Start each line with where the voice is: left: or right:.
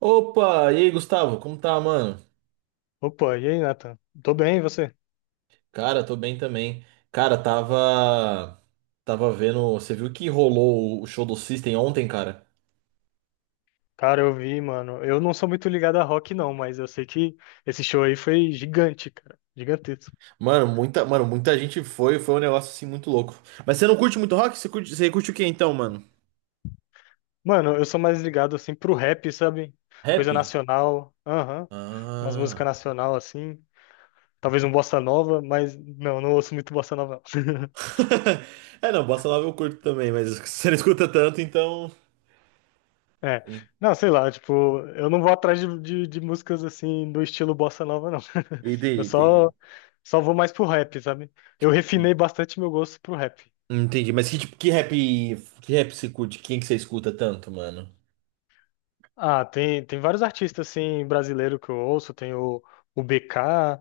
right: Opa, e aí, Gustavo, como tá, mano?
left: Opa, e aí, Nathan? Tô bem, e você?
right: Cara, tô bem também. Cara, tava vendo, você viu que rolou o show do System ontem, cara?
left: Cara, eu vi, mano. Eu não sou muito ligado a rock, não, mas eu sei que esse show aí foi gigante, cara. Gigantesco.
right: Mano, muita gente foi, foi um negócio assim muito louco. Mas você não curte muito rock? Você curte o que então, mano?
left: Mano, eu sou mais ligado, assim, pro rap, sabe?
right: Rap?
left: Coisa nacional. Aham. Umas músicas
right: Ah.
left: nacional, assim. Talvez um bossa nova, mas não ouço muito bossa nova.
right: É, não, bossa nova eu curto também, mas você não escuta tanto, então.
left: É. Não, sei lá, tipo, eu não vou atrás de músicas, assim, do estilo bossa nova, não.
right: Entendi,
left: Eu
right: entendi.
left: só, só vou mais pro rap, sabe? Eu refinei bastante meu gosto pro rap.
right: Entendi, mas que tipo, que rap você curte? Quem que você escuta tanto, mano?
left: Ah, tem vários artistas assim brasileiro que eu ouço, o BK,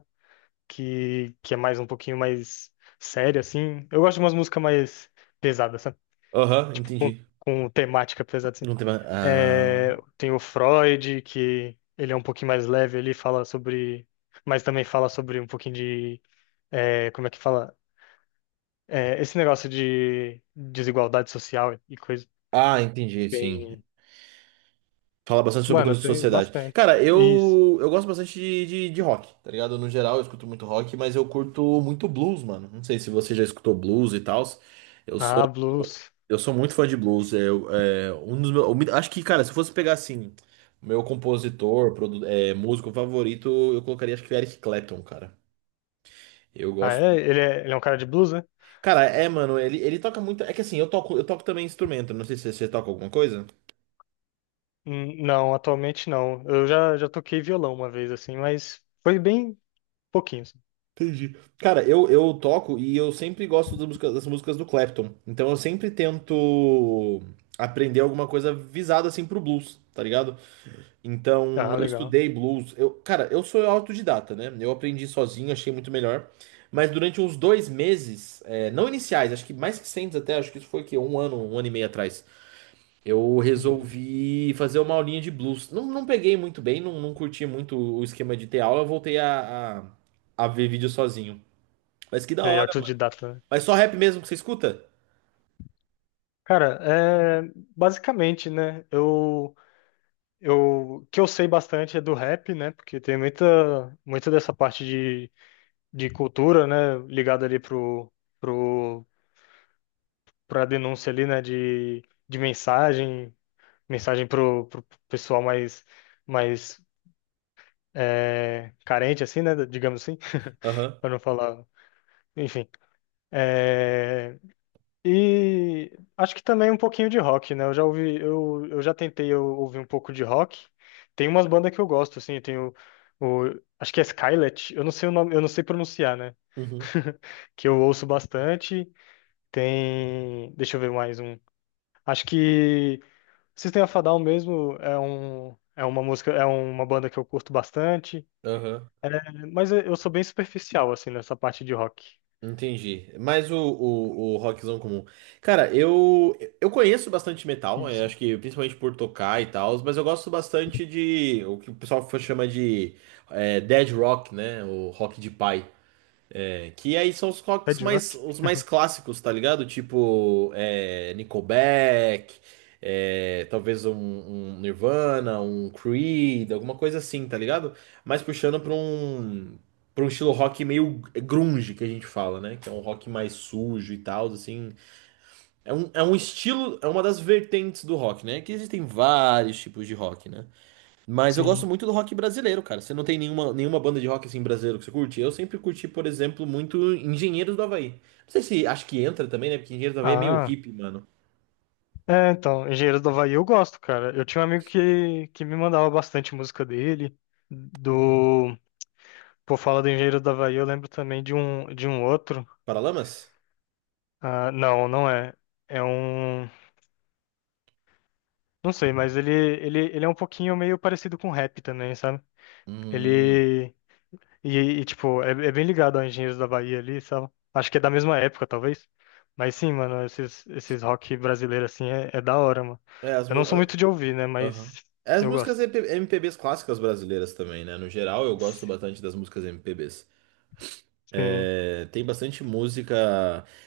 left: que é mais um pouquinho mais sério assim. Eu gosto de umas músicas mais pesadas, sabe?
right: Aham,
left: Com,
right: entendi.
left: com temática pesada assim.
right: Não tem mais. Ah,
left: É, tem o Freud, que ele é um pouquinho mais leve, mas também fala sobre um pouquinho de, é, como é que fala? É, esse negócio de desigualdade social e coisa.
right: ah, entendi, sim.
left: Tem,
right: Fala bastante sobre
left: mano,
right: coisas de
left: tem
right: sociedade.
left: bastante.
right: Cara,
left: Isso.
right: eu gosto bastante de rock, tá ligado? No geral, eu escuto muito rock, mas eu curto muito blues, mano. Não sei se você já escutou blues e tal. Eu sou,
left: Ah, blues.
right: eu sou muito fã de blues. Um dos meus, eu acho que, cara, se fosse pegar assim, meu compositor, músico favorito, eu colocaria acho que o Eric Clapton, cara. Eu
left: Ah,
right: gosto.
left: é? Ele é um cara de blues, né?
right: Cara, é, mano, ele toca muito. É que assim, eu toco também instrumento. Não sei se você toca alguma coisa.
left: Não, atualmente não. Já toquei violão uma vez, assim, mas foi bem pouquinho. Assim.
right: Entendi. Cara, eu toco e eu sempre gosto das músicas do Clapton. Então eu sempre tento aprender alguma coisa visada assim pro blues, tá ligado? Então
left: Ah,
right: eu
left: legal.
right: estudei blues. Eu, cara, eu sou autodidata, né? Eu aprendi sozinho, achei muito melhor. Mas durante uns dois meses, é, não iniciais, acho que mais recentes até, acho que isso foi o quê? Um ano e meio atrás. Eu
left: Uhum.
right: resolvi fazer uma aulinha de blues. Não, não peguei muito bem, não, não curti muito o esquema de ter aula, eu voltei a, a ver vídeo sozinho. Mas que da
left: E
right: hora.
left: autodidata, né?
right: Mas só rap mesmo que você escuta?
left: Cara, é, basicamente, né? O que eu sei bastante é do rap, né? Porque tem muita dessa parte de cultura, né? Ligada ali pro, pra denúncia ali, né? De mensagem, mensagem pro pessoal mais é, carente, assim, né? Digamos assim,
right: Aham.
left: para não falar. Enfim. É, e acho que também um pouquinho de rock, né? Eu já ouvi, eu já tentei eu, ouvir um pouco de rock. Tem umas bandas que eu gosto, assim, acho que é Skillet, eu não sei o nome, eu não sei pronunciar, né?
right: Uhum.
left: Que eu ouço bastante. Tem, deixa eu ver mais um. Acho que System of a Down mesmo é um, é uma música, é uma banda que eu curto bastante.
right: Aham.
left: É, mas eu sou bem superficial, assim, nessa parte de rock.
right: Entendi. Mas o, o rockzão comum. Cara, eu conheço bastante metal, eu
left: Isso.
right: acho que principalmente por tocar e tal, mas eu gosto bastante de o que o pessoal chama de dead rock, né? O rock de pai. É, que aí são os
left: É
right: rocks
left: de
right: mais,
left: rock?
right: os mais clássicos, tá ligado? Tipo, é, Nickelback, é, talvez um, um Nirvana, um Creed, alguma coisa assim, tá ligado? Mas puxando pra um estilo rock meio grunge, que a gente fala, né? Que é um rock mais sujo e tal, assim. É um estilo, é uma das vertentes do rock, né? Que existem vários tipos de rock, né? Mas eu gosto
left: Sim.
right: muito do rock brasileiro, cara. Você não tem nenhuma, nenhuma banda de rock assim brasileiro que você curte? Eu sempre curti, por exemplo, muito Engenheiros do Havaí. Não sei se acho que entra também, né? Porque Engenheiros do Havaí é meio
left: Ah,
right: hippie, mano.
left: é, então, Engenheiro do Havaí eu gosto, cara. Eu tinha um amigo que me mandava bastante música dele. Do. Por falar do Engenheiro do Havaí, eu lembro também de um outro.
right: Paralamas?
left: Ah, não, não é. É um. Não sei, mas ele é um pouquinho meio parecido com rap também, sabe?
right: Hum.
left: Ele. Tipo, é, é bem ligado a Engenheiros da Bahia ali, sabe? Acho que é da mesma época, talvez. Mas sim, mano, esses rock brasileiro assim é, é da hora, mano.
right: É, as,
left: Eu
right: mu-
left: não sou
right: ah,
left: muito de ouvir, né?
right: aham.
left: Mas
right: É, as
left: eu
right: músicas
left: gosto.
right: MP MPBs clássicas brasileiras também, né? No geral, eu gosto bastante das músicas MPBs.
left: Sim,
right: É, tem bastante música.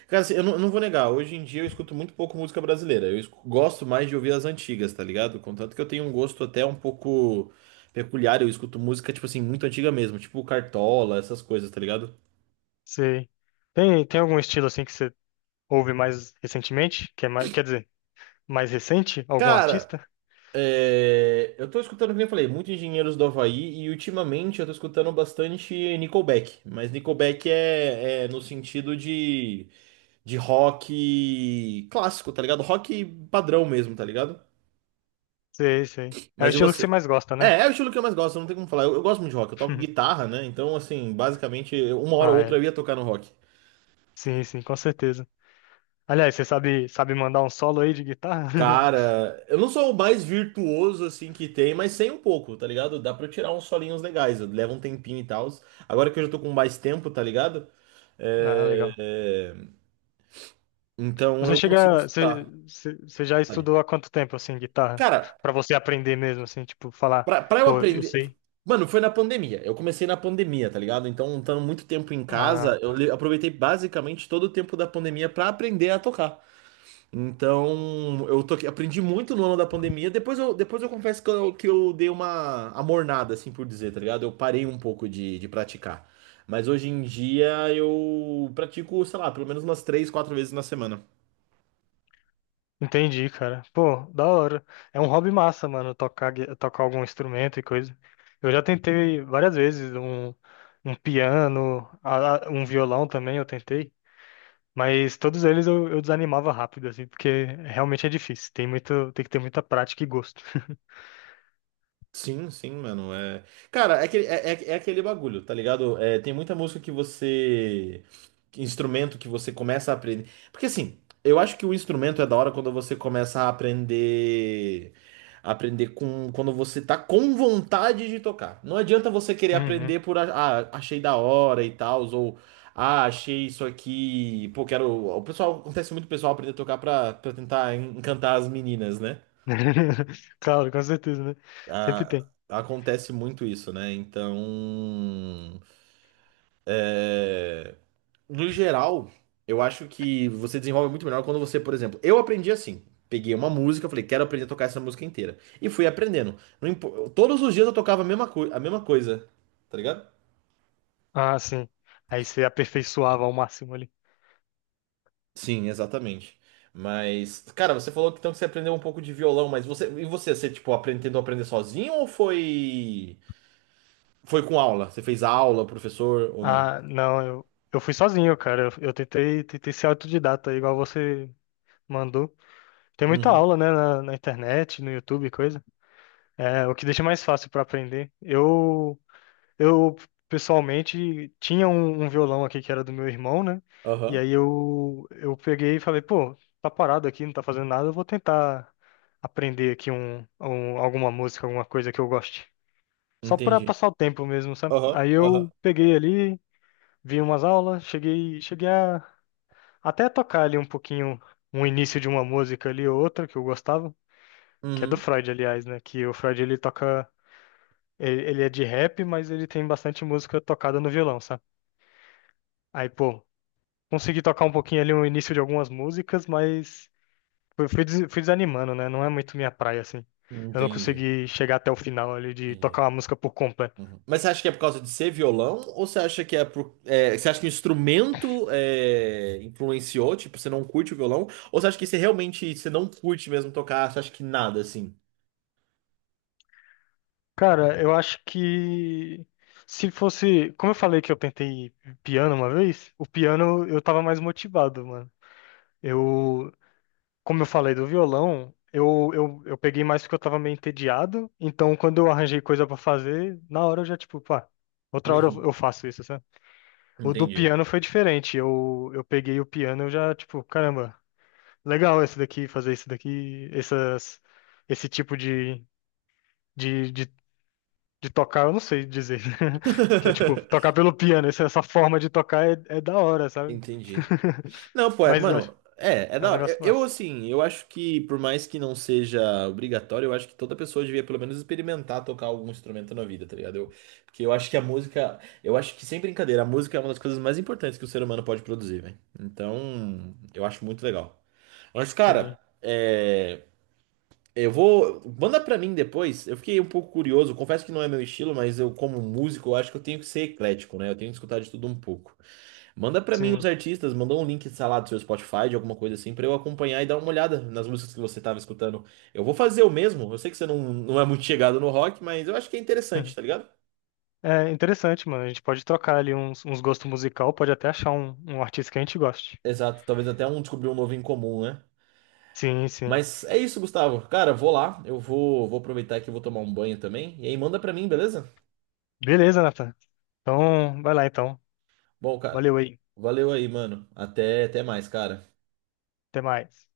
right: Cara, assim, eu não vou negar, hoje em dia eu escuto muito pouco música brasileira. Eu escu- gosto mais de ouvir as antigas, tá ligado? Contanto que eu tenho um gosto até um pouco peculiar. Eu escuto música, tipo assim, muito antiga mesmo, tipo Cartola, essas coisas, tá ligado?
left: sei. Tem, tem algum estilo assim que você ouve mais recentemente? Que é mais, quer dizer, mais recente? Algum
right: Cara,
left: artista?
right: é, eu tô escutando, como eu falei, muito Engenheiros do Havaí e ultimamente eu tô escutando bastante Nickelback. Mas Nickelback é no sentido de rock clássico, tá ligado? Rock padrão mesmo, tá ligado?
left: Sei, sei. É o
right: Mas e
left: estilo que
right: você?
left: você mais gosta, né?
right: É, é o estilo que eu mais gosto, não tem como falar. Eu gosto muito de rock, eu toco guitarra, né? Então, assim, basicamente, uma hora ou
left: Ah,
right: outra eu
left: é.
right: ia tocar no rock.
left: Sim, sim, com certeza. Aliás, você sabe, sabe mandar um solo aí de guitarra?
right: Cara, eu não sou o mais virtuoso, assim, que tem, mas sei um pouco, tá ligado? Dá pra eu tirar uns solinhos legais, leva um tempinho e tal. Agora que eu já tô com mais tempo, tá ligado?
left: Ah,
right: É,
left: legal.
right: é, então
left: Você
right: eu consigo
left: chega, você,
right: estudar.
left: você você já
right: Vale.
left: estudou há quanto tempo assim guitarra?
right: Cara,
left: Pra você aprender mesmo assim, tipo falar,
right: Pra eu
left: pô, eu
right: aprender.
left: sei.
right: Mano, foi na pandemia. Eu comecei na pandemia, tá ligado? Então, estando muito tempo em casa,
left: Ah,
right: aproveitei basicamente todo o tempo da pandemia pra aprender a tocar. Então, eu toquei, aprendi muito no ano da pandemia. Depois eu confesso que que eu dei uma amornada, assim por dizer, tá ligado? Eu parei um pouco de, praticar. Mas hoje em dia eu pratico, sei lá, pelo menos umas três, quatro vezes na semana.
left: entendi, cara. Pô, da hora. É um hobby massa, mano, tocar gui- tocar algum instrumento e coisa. Eu já tentei várias vezes um piano, a- um violão também eu tentei. Mas todos eles eu desanimava rápido, assim, porque realmente é difícil. Tem muito, tem que ter muita prática e gosto.
right: Sim, sim, mano. É... Cara, é aquele, é aquele bagulho, tá ligado? É, tem muita música que você. Que instrumento que você começa a aprender. Porque assim, eu acho que o instrumento é da hora quando você começa a aprender. Aprender com. Quando você tá com vontade de tocar. Não adianta você querer
left: Uhum.
right: aprender por. A- Ah, achei da hora e tal, ou. Ah, achei isso aqui. Pô, quero. O pessoal. Acontece muito o pessoal aprender a tocar pra tentar encantar as meninas, né?
left: Claro, com certeza, né? Sempre
right: a-
left: tem.
right: acontece muito isso, né? Então, é, no geral, eu acho que você desenvolve muito melhor quando você, por exemplo, eu aprendi assim. Peguei uma música, falei, quero aprender a tocar essa música inteira. E fui aprendendo. Não impo- Todos os dias eu tocava a mesma, a mesma coisa, tá ligado?
left: Ah, sim. Aí você aperfeiçoava ao máximo ali.
right: Sim, exatamente. Mas, cara, você falou que então que você aprendeu um pouco de violão, mas você e você, você tipo aprende, tentou aprender sozinho ou foi foi com aula? Você fez aula, professor ou não?
left: Ah, não, eu fui sozinho, cara. Eu tentei, tentei ser autodidata, igual você mandou. Tem muita
right: Uhum.
left: aula, né, na internet, no YouTube, e coisa. É, o que deixa mais fácil para aprender. Eu pessoalmente tinha um violão aqui que era do meu irmão, né? E
right: Aham.
left: aí eu peguei e falei, pô, tá parado aqui, não tá fazendo nada, eu vou tentar aprender aqui alguma música, alguma coisa que eu goste. Só para
right: Entendi.
left: passar o tempo mesmo, sabe?
right: Aham,
left: Aí eu
right: aham.
left: peguei ali, vi umas aulas, cheguei a até tocar ali um pouquinho, um início de uma música ali ou outra que eu gostava. Que é do
right: Uhum.
left: Freud, aliás, né? Que o Freud ele toca, ele é de rap, mas ele tem bastante música tocada no violão, sabe? Aí, pô, consegui tocar um pouquinho ali no início de algumas músicas, mas fui desanimando, né? Não é muito minha praia, assim. Eu não
right: Entendi.
left: consegui chegar até o final ali de tocar
right: Entendi.
left: uma música por completo.
right: Uhum. Mas você acha que é por causa de ser violão? Ou você acha que é por. É, você acha que o instrumento é, influenciou? Tipo, você não curte o violão? Ou você acha que você realmente você não curte mesmo tocar? Você acha que nada assim?
left: Cara, eu acho que se fosse, como eu falei que eu tentei piano uma vez, o piano eu tava mais motivado, mano. Eu, como eu falei do violão, eu peguei mais porque eu tava meio entediado. Então, quando eu arranjei coisa pra fazer, na hora eu já, tipo, pá, outra hora
right: Uhum.
left: eu faço isso, sabe? O do
right: Entendi.
left: piano foi diferente. Eu peguei o piano, eu já, tipo, caramba, legal esse daqui, fazer isso daqui, essas, esse tipo de, de, de tocar, eu não sei dizer. Que é, tipo, tocar pelo piano, essa forma de tocar é, é da hora, sabe?
right: Entendi. Não, pô, é,
left: Mas eu acho-
right: mano, é, é
left: é um
right: da hora.
left: negócio massa.
right: Assim, eu acho que, por mais que não seja obrigatório, eu acho que toda pessoa devia pelo menos experimentar tocar algum instrumento na vida, tá ligado? Eu, porque eu acho que a música, eu acho que, sem brincadeira, a música é uma das coisas mais importantes que o ser humano pode produzir, velho. Então, eu acho muito legal. Mas, cara,
left: Sim,
right: é, eu vou. Manda pra mim depois. Eu fiquei um pouco curioso, confesso que não é meu estilo, mas eu, como músico, eu acho que eu tenho que ser eclético, né? Eu tenho que escutar de tudo um pouco. Manda pra mim os
left: sim.
right: artistas, manda um link, sei lá, do seu Spotify, de alguma coisa assim, pra eu acompanhar e dar uma olhada nas músicas que você tava escutando. Eu vou fazer o mesmo. Eu sei que você não, não é muito chegado no rock, mas eu acho que é interessante, tá ligado?
left: É interessante, mano. A gente pode trocar ali uns, uns gostos musical, pode até achar um artista que a gente goste.
right: Exato, talvez até um descobrir um novo em comum, né?
left: Sim, sim.
right: Mas é isso, Gustavo. Cara, vou lá, vou aproveitar que eu vou tomar um banho também. E aí manda pra mim, beleza?
left: Beleza, Nathan. Então, vai lá então.
right: Bom, cara,
left: Valeu aí.
right: valeu aí, mano. Até, até mais, cara.
left: Até mais.